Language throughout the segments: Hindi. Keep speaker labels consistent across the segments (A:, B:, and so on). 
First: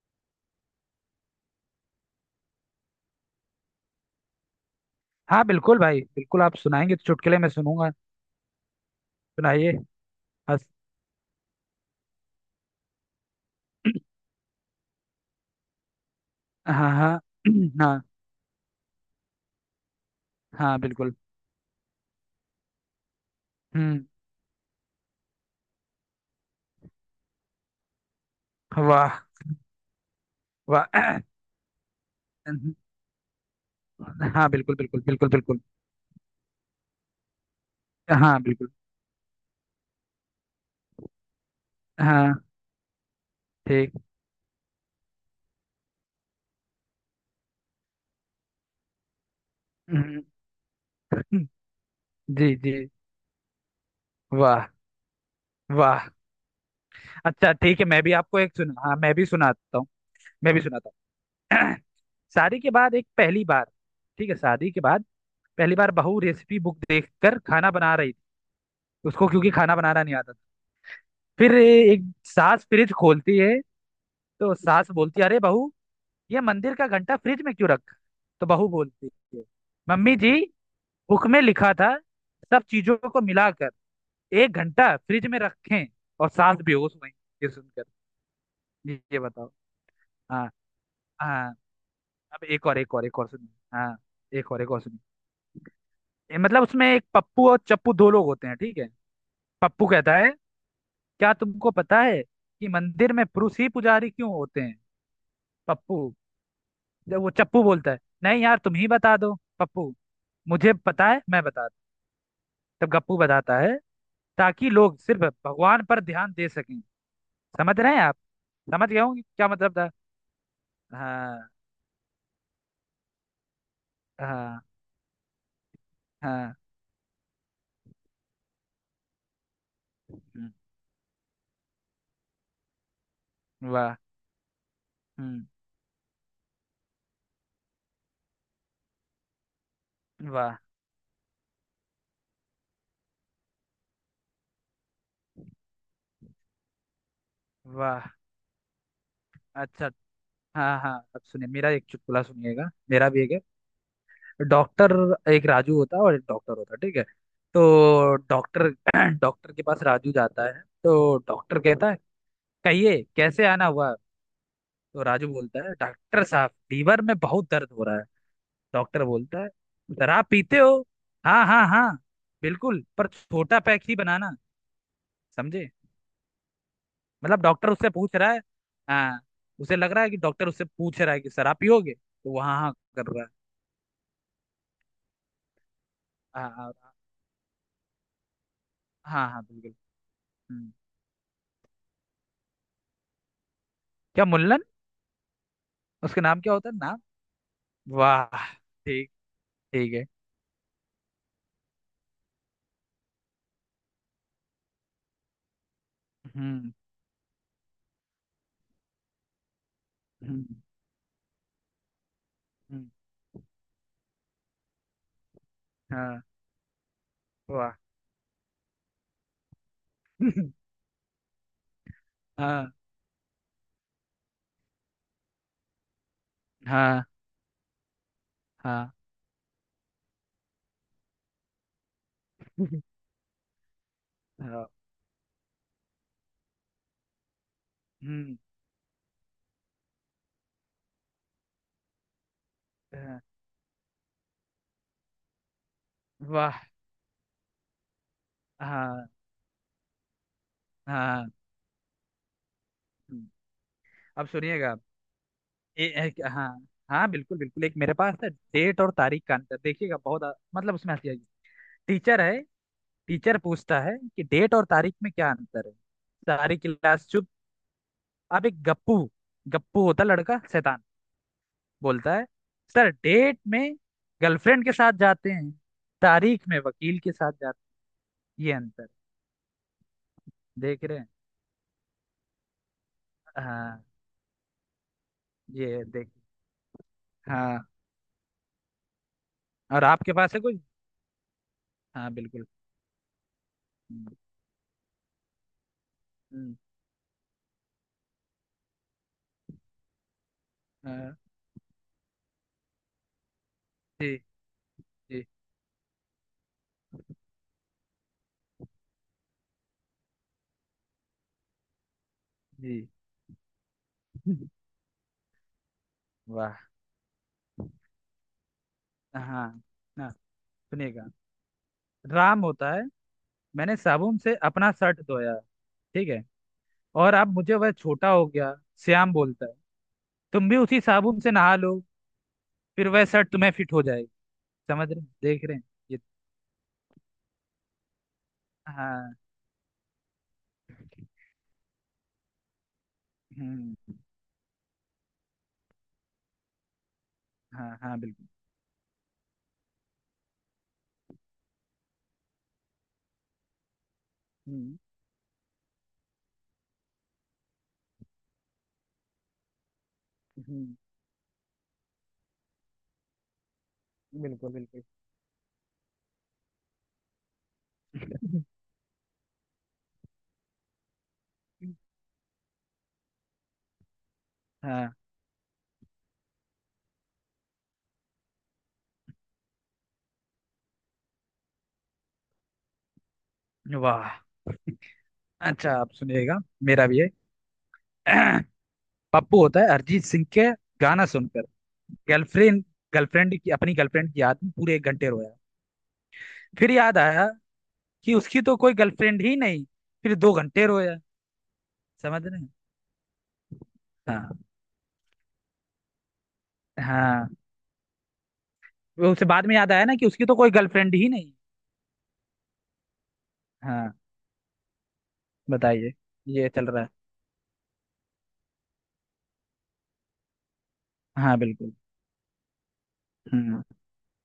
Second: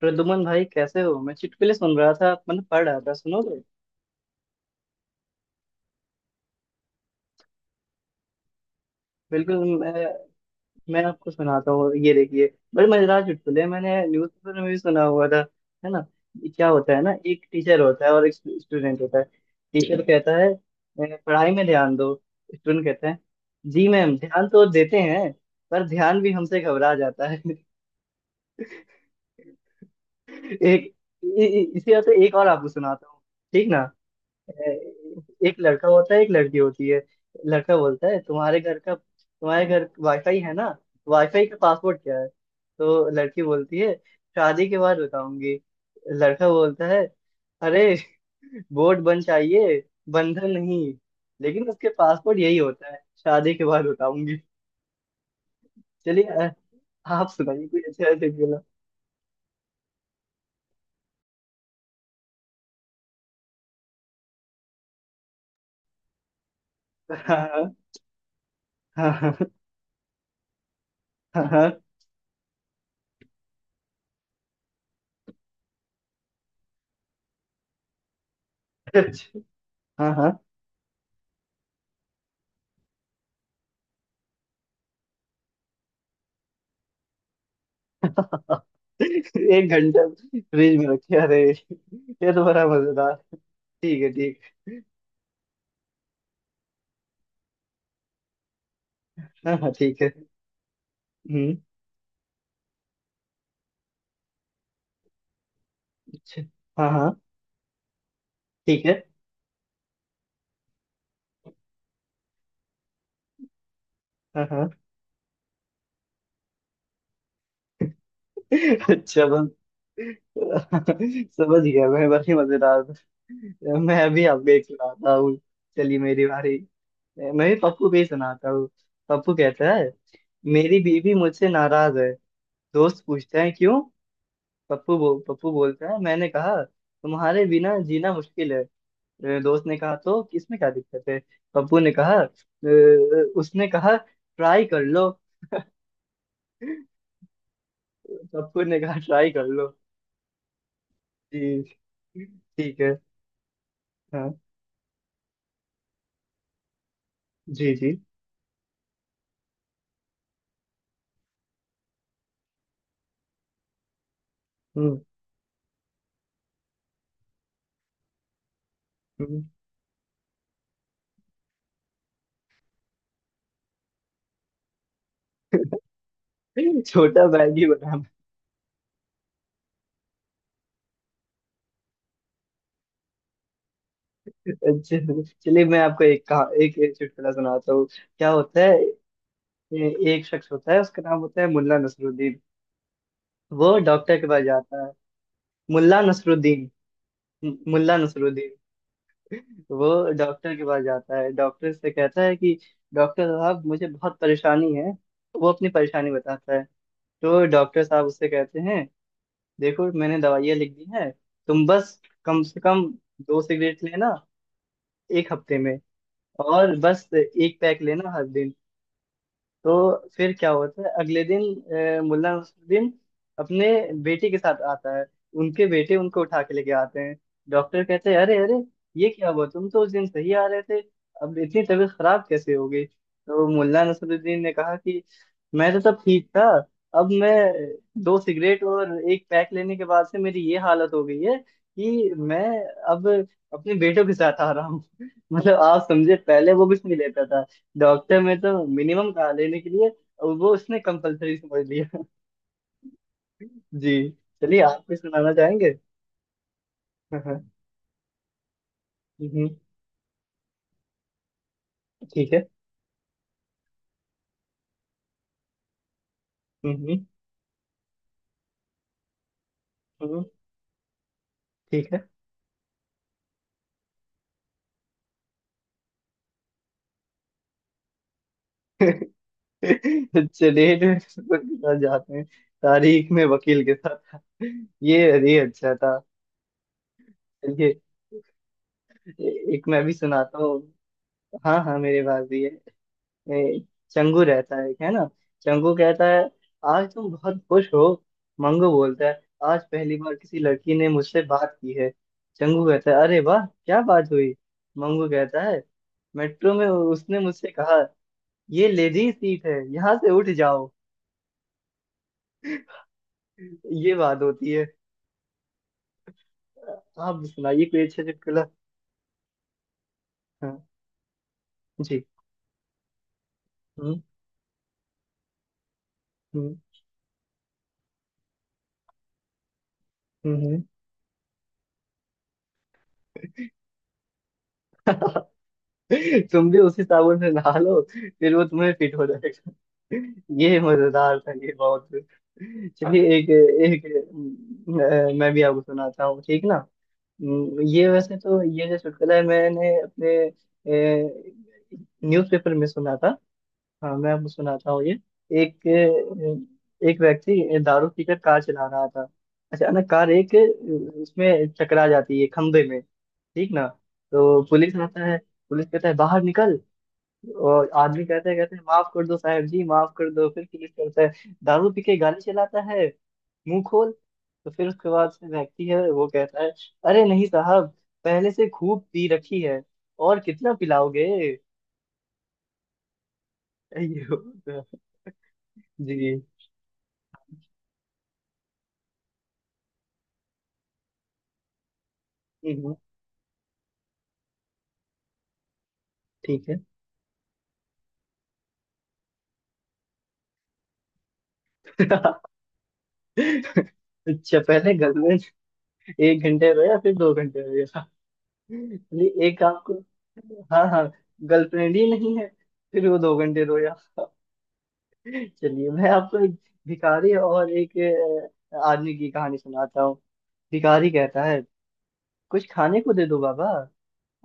A: प्रदुमन भाई कैसे हो। मैं चुटकुले सुन रहा था, मतलब पढ़ रहा था। सुनोगे?
B: हाँ बिल्कुल भाई, बिल्कुल। आप सुनाएंगे तो चुटकुले में सुनूंगा।
A: बिल्कुल।
B: सुनाइए।
A: मैं
B: हंस।
A: मैं आपको सुनाता हूँ। ये देखिए, बड़े मजेदार चुटकुले हैं, मैंने न्यूज़पेपर में भी सुना हुआ था। है ना? ये क्या
B: हाँ
A: होता है
B: हाँ।
A: ना, एक टीचर
B: हाँ।
A: होता है और एक स्टूडेंट होता है। टीचर कहता है,
B: हाँ बिल्कुल।
A: "ए, पढ़ाई में ध्यान दो।" स्टूडेंट कहता है, "जी
B: हम्म।
A: मैम, ध्यान तो देते हैं पर ध्यान भी हमसे घबरा जाता है।"
B: वाह।
A: एक
B: वाह।
A: इसी तरह से एक और आपको सुनाता हूँ। ठीक ना?
B: हाँ बिल्कुल बिल्कुल बिल्कुल
A: एक
B: बिल्कुल।
A: लड़का होता है, एक लड़की होती है। लड़का बोलता है,
B: हाँ बिल्कुल।
A: तुम्हारे घर वाईफाई है ना? वाईफाई का पासवर्ड क्या है?
B: हाँ।
A: तो लड़की बोलती
B: ठीक।
A: है, शादी के बाद बताऊंगी। लड़का बोलता है, अरे बोर्ड बन चाहिए,
B: हम्म।
A: बंधन नहीं। लेकिन उसके पासपोर्ट
B: जी
A: यही
B: जी।
A: होता है, शादी के बाद बताऊंगी।
B: वाह। वाह।
A: चलिए, आप
B: अच्छा
A: सुनाइए
B: ठीक
A: कोई
B: है, मैं
A: अच्छा
B: भी
A: ऐसे
B: आपको एक
A: खेला।
B: सुना, हाँ मैं भी सुनाता हूँ। मैं भी सुनाता हूँ शादी के बाद एक पहली बार, ठीक है शादी के बाद पहली बार बहू रेसिपी बुक देखकर खाना
A: हाँ
B: बना रही थी।
A: हाँ
B: उसको
A: हाँ। हाँ
B: क्योंकि खाना बनाना नहीं आता था। फिर
A: हाँ
B: एक सास फ्रिज खोलती है तो सास बोलती है, अरे बहू, ये मंदिर का घंटा फ्रिज में क्यों रखा है? तो बहू बोलती है,
A: हाँ।
B: मम्मी जी,
A: हाँ,
B: बुक में लिखा था सब चीजों को मिलाकर एक घंटा फ्रिज में रखें। और सास बेहोश हुई ये सुनकर। ये बताओ।
A: एक घंटा
B: हाँ
A: फ्रिज में रखे, अरे
B: हाँ।
A: ये
B: अब
A: तो
B: एक
A: बड़ा
B: और एक और
A: मजेदार।
B: एक और सुनिए। हाँ।
A: ठीक है ठीक है,
B: एक और सुनिए। ये मतलब उसमें एक पप्पू और चप्पू दो लोग होते हैं, ठीक है।
A: हाँ हाँ
B: पप्पू
A: ठीक है।
B: कहता है, क्या
A: हम्म।
B: तुमको पता है कि मंदिर में पुरुष ही पुजारी क्यों होते हैं? पप्पू,
A: अच्छा। हाँ हाँ
B: जब वो चप्पू बोलता है, नहीं यार तुम
A: ठीक
B: ही
A: है।
B: बता दो, पप्पू मुझे पता है मैं बता दूं। तब गप्पू बताता है,
A: हाँ हाँ।
B: ताकि लोग सिर्फ भगवान पर ध्यान दे सकें। समझ रहे हैं आप? समझ गए होंगे
A: अच्छा
B: क्या
A: बस,
B: मतलब था। हाँ
A: समझ गया मैं। बड़ी मजेदार था। मैं अभी आपको
B: हाँ
A: एक सुनाता हूँ। चलिए मेरी
B: हाँ।
A: बारी। मैं भी पप्पू पे ही सुनाता हूँ। पप्पू कहता है,
B: हम्म।
A: मेरी बीवी मुझसे नाराज है। दोस्त पूछते हैं क्यों?
B: वाह। हम्म।
A: पप्पू बोलता है, मैंने कहा तुम्हारे बिना जीना मुश्किल है। दोस्त ने कहा तो कि इसमें
B: वाह।
A: क्या दिक्कत है? पप्पू ने कहा, उसने कहा ट्राई कर लो।
B: वाह।
A: पप्पू ने कहा ट्राई कर लो।
B: अच्छा। हाँ हाँ, अब सुनिए
A: जी।
B: मेरा एक चुटकुला, सुनिएगा,
A: ठीक है।
B: मेरा भी एक है।
A: हाँ।
B: डॉक्टर, एक राजू होता है और एक डॉक्टर होता है, ठीक है।
A: जी जी।
B: तो डॉक्टर डॉक्टर के पास राजू जाता है तो डॉक्टर कहता है, कहिए कैसे आना हुआ?
A: हम्म
B: तो राजू बोलता है, डॉक्टर साहब, लीवर में बहुत दर्द हो रहा है। डॉक्टर बोलता है, शराब पीते हो? हाँ हाँ हाँ, बिल्कुल पर छोटा पैक ही बनाना। समझे?
A: छोटा
B: मतलब
A: बैग ही
B: डॉक्टर उससे
A: बना।
B: पूछ रहा है। हाँ, उसे लग रहा है कि डॉक्टर उससे पूछ रहा है कि शराब पियोगे, तो वो हाँ हाँ कर रहा है।
A: अच्छा। चलिए मैं आपको एक कहा
B: हाँ हाँ।
A: एक चुटकुला सुनाता हूँ। क्या होता है,
B: हाँ हाँ, बिल्कुल।
A: एक शख्स
B: हम्म।
A: होता है, उसका नाम होता है मुल्ला नसरुद्दीन। वो डॉक्टर
B: क्या
A: के पास
B: मुल्लन?
A: जाता है। मुल्ला
B: उसके नाम क्या
A: नसरुद्दीन।
B: होता है, नाम?
A: मुल्ला
B: वाह।
A: नसरुद्दीन।
B: ठीक।
A: वो
B: ठीक है।
A: डॉक्टर के पास जाता है, डॉक्टर से कहता है कि डॉक्टर साहब मुझे बहुत परेशानी है। वो अपनी परेशानी बताता है।
B: हम्म।
A: तो डॉक्टर साहब उससे कहते हैं, देखो मैंने
B: हम्म।
A: दवाइयाँ लिख दी हैं। तुम बस कम से कम
B: हम्म।
A: दो सिगरेट लेना एक हफ्ते में,
B: हाँ।
A: और बस एक
B: वाह।
A: पैक लेना हर दिन। तो फिर क्या होता है, अगले दिन मुल्ला
B: हाँ।
A: नसरुद्दीन अपने बेटे के साथ आता है। उनके बेटे उनको उठा के लेके आते
B: हाँ
A: हैं। डॉक्टर कहते हैं, अरे अरे
B: हाँ।
A: ये क्या हुआ, तुम तो उस दिन सही आ रहे थे, अब इतनी तबीयत खराब कैसे हो गई? तो मुल्ला नसरुद्दीन ने
B: हाँ।
A: कहा कि मैं तो तब ठीक था, अब मैं दो
B: हम्म।
A: सिगरेट और एक पैक लेने के बाद से मेरी ये हालत हो गई है कि मैं अब
B: हाँ।
A: अपने बेटों के साथ आ रहा हूँ। मतलब आप समझे, पहले
B: वाह।
A: वो कुछ नहीं लेता था। डॉक्टर में तो
B: हाँ
A: मिनिमम कहा लेने के लिए और वो उसने
B: हाँ।
A: कंपलसरी समझ लिया।
B: हम्म।
A: जी।
B: अब
A: चलिए
B: सुनिएगा।
A: आप भी सुनाना चाहेंगे।
B: हाँ, हाँ
A: हाँ,
B: बिल्कुल
A: हाँ।
B: बिल्कुल, एक मेरे पास है, डेट और तारीख का
A: हम्म,
B: अंतर, देखिएगा बहुत मतलब उसमें हंसी आएगी। टीचर
A: ठीक
B: है,
A: है।
B: टीचर पूछता है कि डेट और तारीख में क्या अंतर है? सारी
A: हम्म,
B: क्लास चुप। अब एक गप्पू, गप्पू होता
A: हम्म,
B: लड़का शैतान,
A: ठीक है।
B: बोलता है, सर डेट में गर्लफ्रेंड के साथ जाते हैं, तारीख में वकील के साथ जाते हैं। ये अंतर।
A: चलिए,
B: देख रहे हैं।
A: डॉक्टर के साथ जाते हैं, तारीख में वकील के
B: हाँ।
A: साथ। ये अरे अच्छा
B: ये
A: था।
B: देख। हाँ।
A: चलिए एक मैं
B: और
A: भी
B: आपके पास
A: सुनाता
B: है कुछ?
A: हूँ। हाँ हाँ मेरे
B: हाँ
A: पास भी
B: बिल्कुल।
A: है। ए, चंगू रहता है ना? चंगू कहता है,
B: हम्म।
A: आज तुम बहुत खुश हो। मंगू बोलता है, आज पहली बार किसी लड़की ने
B: हाँ।
A: मुझसे बात की है। चंगू कहता है, अरे वाह, क्या बात
B: जी।
A: हुई? मंगू
B: जी।
A: कहता है, मेट्रो में उसने मुझसे कहा, ये लेडी सीट है, यहाँ से उठ जाओ।
B: जी।
A: ये बात होती है।
B: वाह।
A: आप सुनाइए कोई अच्छा चुटकुला।
B: हाँ। ना।
A: हाँ।
B: सुनिएगा,
A: जी।
B: राम होता है, मैंने
A: हम्म
B: साबुन से अपना शर्ट धोया, ठीक है,
A: हम्म।
B: और अब मुझे वह छोटा हो गया। श्याम बोलता है, तुम भी
A: हम्म।
B: उसी साबुन से नहा लो फिर वह शर्ट तुम्हें फिट हो जाएगी। समझ रहे हैं? देख रहे हैं? ये।
A: तुम भी उसी साबुन से नहा लो, फिर वो तुम्हें फिट हो
B: हाँ।
A: जाएगा। ये मजेदार था, ये बहुत। चलिए एक
B: हम्म।
A: एक, मैं भी आपको सुनाता हूँ। ठीक ना?
B: हाँ
A: ये
B: हाँ
A: वैसे
B: बिल्कुल।
A: तो ये जो चुटकुला है मैंने अपने न्यूज़पेपर में सुना था। हाँ मैं आपको सुनाता
B: हम्म।
A: हूँ ये। एक एक व्यक्ति दारू पीकर कार चला रहा था। अचानक कार एक
B: हम्म,
A: उसमें टकरा जाती है खंभे में, ठीक ना? तो
B: बिल्कुल
A: पुलिस
B: बिल्कुल।
A: आता है। पुलिस कहता है, बाहर निकल। और आदमी कहते हैं, कहते हैं, माफ कर दो साहब जी, माफ कर दो। फिर पुलिस करता है, दारू पी के गाड़ी चलाता है, मुंह खोल। तो फिर उसके
B: हाँ।
A: बाद से व्यक्ति है वो कहता है, अरे नहीं साहब, पहले से खूब पी रखी है, और कितना पिलाओगे?
B: वाह।
A: अय्यो।
B: अच्छा आप
A: जी।
B: सुनिएगा, मेरा भी है। पप्पू होता है, अरिजीत सिंह के गाना सुनकर गर्लफ्रेंड,
A: हम्म,
B: गर्लफ्रेंड की, अपनी गर्लफ्रेंड की याद में पूरे एक घंटे रोया।
A: ठीक है।
B: फिर याद आया कि उसकी तो कोई गर्लफ्रेंड ही नहीं। फिर दो घंटे रोया। समझ रहे हैं?
A: अच्छा,
B: हाँ।
A: पहले घर में एक घंटे रोया, फिर दो
B: हाँ,
A: घंटे रोया। ये
B: वो उसे
A: एक
B: बाद में याद
A: आपको,
B: आया ना, कि उसकी तो कोई
A: हाँ हाँ
B: गर्लफ्रेंड ही नहीं।
A: गर्लफ्रेंड ही नहीं है, फिर वो दो घंटे रोया।
B: हाँ।
A: चलिए मैं
B: बताइए,
A: आपको एक
B: ये चल रहा है।
A: भिखारी और एक आदमी की कहानी सुनाता हूँ। भिखारी कहता
B: हाँ
A: है,
B: बिल्कुल।
A: कुछ खाने को दे दो बाबा।
B: हम्म।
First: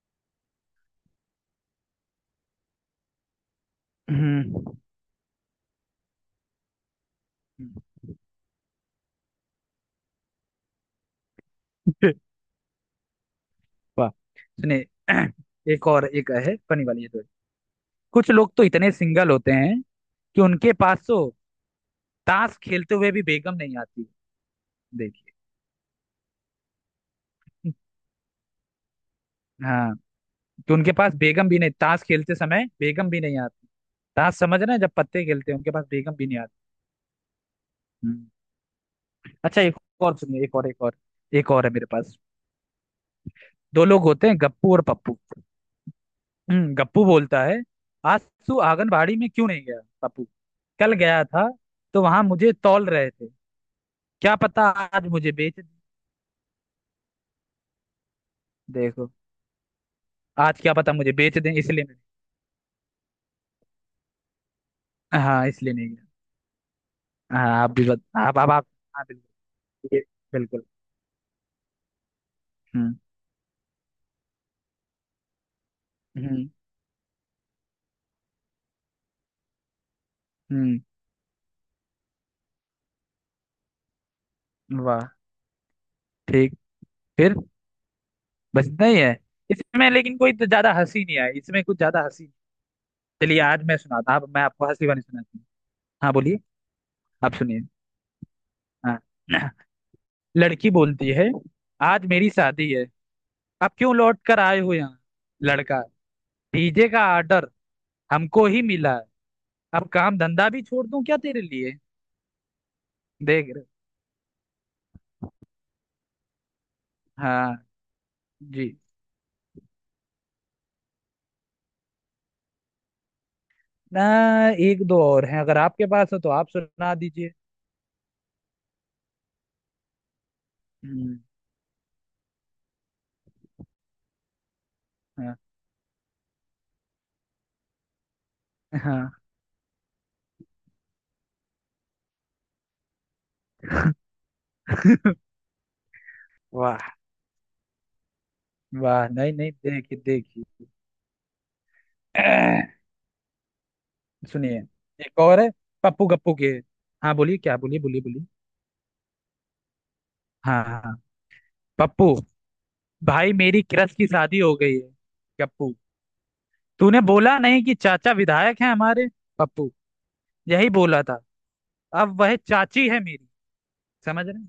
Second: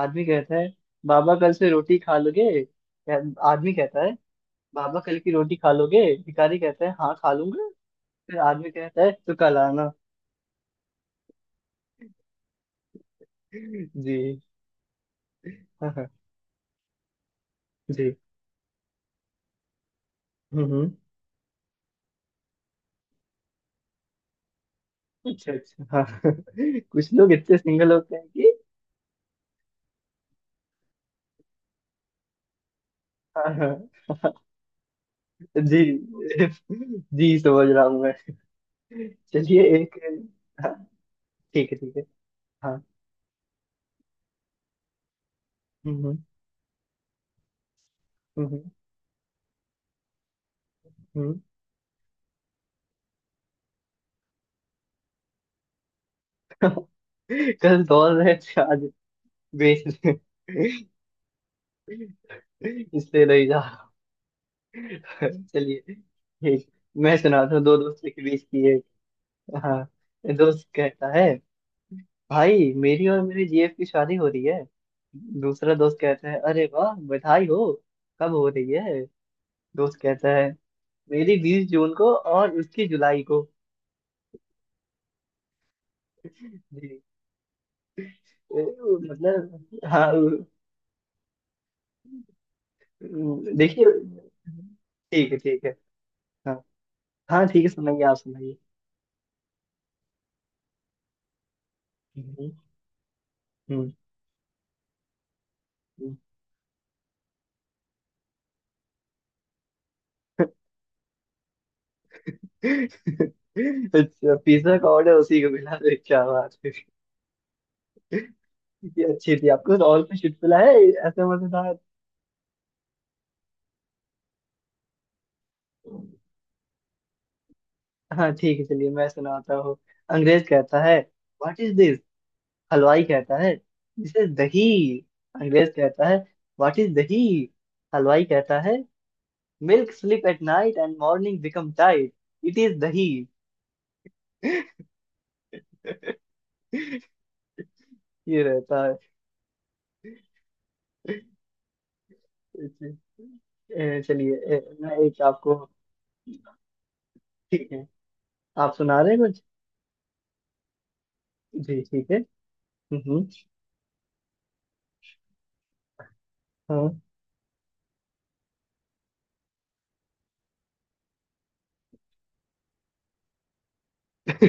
A: आदमी कहता है, बाबा कल से रोटी खा लोगे या- आदमी कहता है,
B: हम्म।
A: बाबा कल की रोटी खा लोगे? भिखारी कहता है, हाँ खा लूंगा।
B: हम्म।
A: फिर आदमी कहता है, तो कल आना।
B: वाह।
A: जी।
B: सुनिए, एक और
A: हाँ।
B: एक है, फनी वाली है तो,
A: जी।
B: कुछ लोग तो इतने सिंगल होते हैं कि उनके
A: हम्म।
B: पास तो ताश खेलते हुए भी बेगम नहीं आती।
A: अच्छा अच्छा। हाँ कुछ लोग इतने सिंगल होते हैं कि
B: हाँ, तो उनके पास बेगम भी नहीं, ताश खेलते समय बेगम भी नहीं
A: हाँ
B: आती।
A: हाँ।
B: ताश, समझ रहे हैं, जब पत्ते खेलते हैं, उनके
A: जी।
B: पास बेगम भी नहीं आती।
A: जी समझ रहा हूँ मैं।
B: हम्म। अच्छा
A: चलिए
B: एक
A: एक,
B: और सुनिए, एक और एक और, एक और
A: ठीक
B: है
A: है
B: मेरे
A: ठीक है।
B: पास।
A: हाँ।
B: दो लोग होते हैं, गप्पू और पप्पू।
A: हम्म
B: गप्पू बोलता है, आज
A: हम्म।
B: तू आंगनबाड़ी में क्यों नहीं गया? पप्पू, कल गया
A: हम्म।
B: था तो वहां मुझे तौल रहे थे, क्या पता आज मुझे बेच दें।
A: कल दौड़ रहे थे, आज
B: देखो,
A: बेच रहे
B: आज क्या
A: हैं।
B: पता मुझे बेच दें, इसलिए नहीं।
A: इसलिए नहीं जा रहा।
B: हाँ, इसलिए
A: चलिए
B: नहीं गया।
A: ठीक, मैं
B: हाँ
A: सुनाता हूँ
B: आप
A: दो
B: भी
A: दोस्तों के
B: आप
A: बीच
B: आप
A: की
B: आप
A: एक।
B: हाँ
A: हाँ
B: बिल्कुल। ये- बिल्कुल।
A: दोस्त कहता है, भाई
B: हम्म।
A: मेरी और मेरे जीएफ की शादी हो रही है। दूसरा दोस्त कहता है,
B: हम्म।
A: अरे वाह बधाई हो, कब हो रही है? दोस्त कहता है,
B: हम्म।
A: मेरी बीस जून को और उसकी जुलाई को।
B: वाह। ठीक।
A: जी।
B: फिर?
A: अ,
B: बस इतना ही है?
A: मतलब
B: इसमें
A: हाँ।
B: लेकिन कोई तो ज्यादा हंसी नहीं आई, इसमें कुछ ज्यादा हंसी। चलिए आज मैं
A: देखिए।
B: सुनाता हूँ, मैं आपको हंसी वाली
A: ठीक है
B: सुनाती हूँ।
A: ठीक है।
B: हाँ बोलिए।
A: हाँ,
B: आप
A: हाँ
B: सुनिए।
A: ठीक है, सुनाइए, आप सुनाइए।
B: हाँ। लड़की बोलती है, आज मेरी
A: हम्म,
B: शादी है, अब
A: हम्म,
B: क्यों लौट कर आए हो यहाँ? लड़का,
A: हम्म।
B: डीजे का ऑर्डर हमको ही मिला है, अब काम धंधा भी छोड़ दूं क्या तेरे लिए? देख रहे।
A: अच्छा, पिज्जा का ऑर्डर उसी को मिला तो क्या बात है?
B: हाँ। जी।
A: ये अच्छी थी। आपको तो और कुछ चुटकुला है ऐसे मजेदार?
B: ना, एक दो और हैं, अगर आपके पास हो तो आप सुना दीजिए।
A: हाँ ठीक है, चलिए मैं सुनाता हूँ। अंग्रेज कहता है,
B: हम्म।
A: What is this? हलवाई कहता है, दिस इज दही।
B: हाँ
A: अंग्रेज कहता है, व्हाट इज दही? हलवाई कहता है,
B: हाँ।
A: Milk sleep at night and morning become tight, it is दही।
B: वाह।
A: ये रहता है।
B: वाह नहीं नहीं, देखिए देखिए।
A: जी। चलिए
B: सुनिए,
A: मैं
B: एक
A: एक
B: और है,
A: आपको
B: पप्पू गप्पू के। हाँ बोलिए, क्या
A: ठीक
B: बोलिए,
A: है
B: बोलिए बोलिए।
A: आप सुना रहे हैं कुछ।
B: हाँ हाँ हाँ।
A: जी ठीक
B: पप्पू,
A: है। हम्म।
B: भाई मेरी क्रश की शादी हो गई है। गप्पू, तूने
A: हाँ।
B: बोला नहीं कि चाचा विधायक हैं हमारे? पप्पू, यही बोला था, अब वह चाची है मेरी। समझ रहे हैं?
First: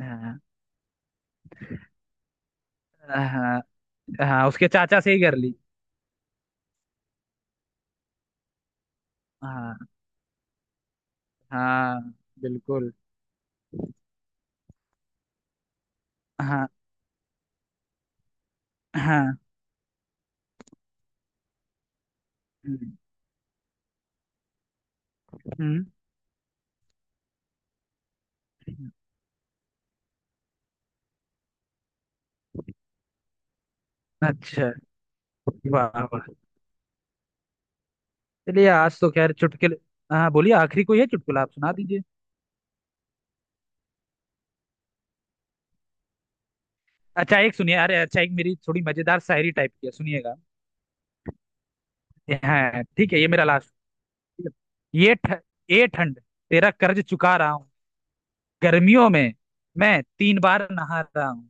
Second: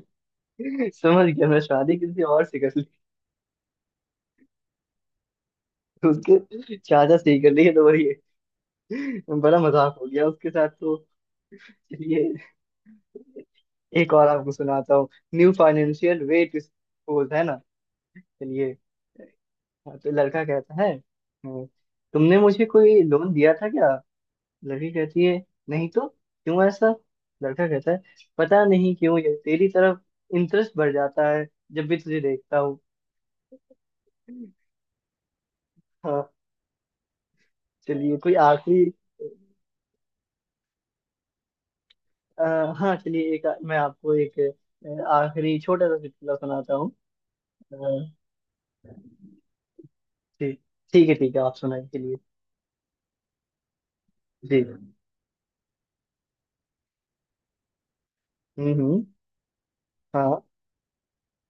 B: हाँ।
A: समझ गया मैं, शादी किसी और से कर ली।
B: हाँ, हाँ उसके चाचा से ही कर ली।
A: उसके चाचा से ही कर ली है तो वही है। बड़ा
B: हाँ।
A: मजाक हो गया उसके साथ तो।
B: हाँ
A: चलिए
B: बिल्कुल।
A: एक और आपको सुनाता हूँ। न्यू फाइनेंशियल वे टू
B: हाँ।
A: सपोज है ना। चलिए।
B: हाँ।
A: हाँ, तो लड़का कहता है, तुमने मुझे
B: हम्म।
A: कोई लोन दिया था क्या?" लड़की कहती है,
B: हम्म।
A: नहीं तो, क्यों ऐसा? लड़का कहता है, पता
B: हम्म।
A: नहीं क्यों ये तेरी तरफ इंटरेस्ट बढ़ जाता है जब भी तुझे देखता हूँ।
B: अच्छा। वाह।
A: हाँ। चलिए कोई
B: चलिए
A: आखिरी,
B: आज तो खैर चुटकुले। हाँ बोलिए, आखिरी कोई है चुटकुला, आप सुना दीजिए।
A: हाँ चलिए एक मैं आपको एक आखिरी छोटा सा चुटकुला सुनाता हूँ।
B: अच्छा एक सुनिए,
A: अ,
B: अरे अच्छा, एक मेरी थोड़ी मजेदार शायरी टाइप की है, सुनिएगा।
A: ठीक ठीक है ठीक है, आप सुनाइए के लिए।
B: हाँ ठीक है, ये मेरा लास्ट। ठीक
A: जी।
B: है। ये ठंड, तेरा कर्ज चुका रहा हूँ,
A: हम्म।
B: गर्मियों में मैं
A: हाँ।
B: तीन बार नहा रहा हूँ।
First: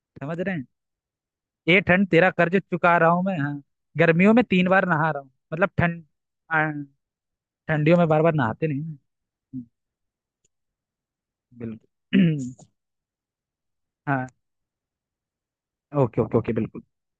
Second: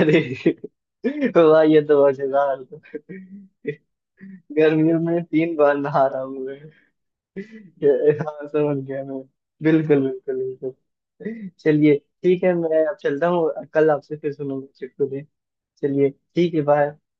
A: अरे
B: समझ रहे हैं?
A: वाह ये
B: ये
A: तो
B: ठंड तेरा कर्ज
A: मजेदार।
B: चुका रहा हूँ मैं, हाँ, गर्मियों में तीन बार
A: गर्मियों
B: नहा
A: में
B: रहा हूँ,
A: तीन
B: मतलब
A: बार
B: ठंड।
A: नहा रहा हूँ।
B: हाँ, ठंडियों में
A: ये-
B: बार बार
A: हाँ
B: नहाते
A: समझ
B: नहीं ना।
A: गया मैं।
B: हम्म,
A: बिल्कुल बिल्कुल बिल्कुल। चलिए
B: बिल्कुल।
A: ठीक है, मैं अब चलता हूँ, कल आपसे
B: हाँ।
A: फिर सुनूंगा चुटकुले। चलिए
B: ओके ओके ओके,
A: ठीक है,
B: बिल्कुल।
A: बाय।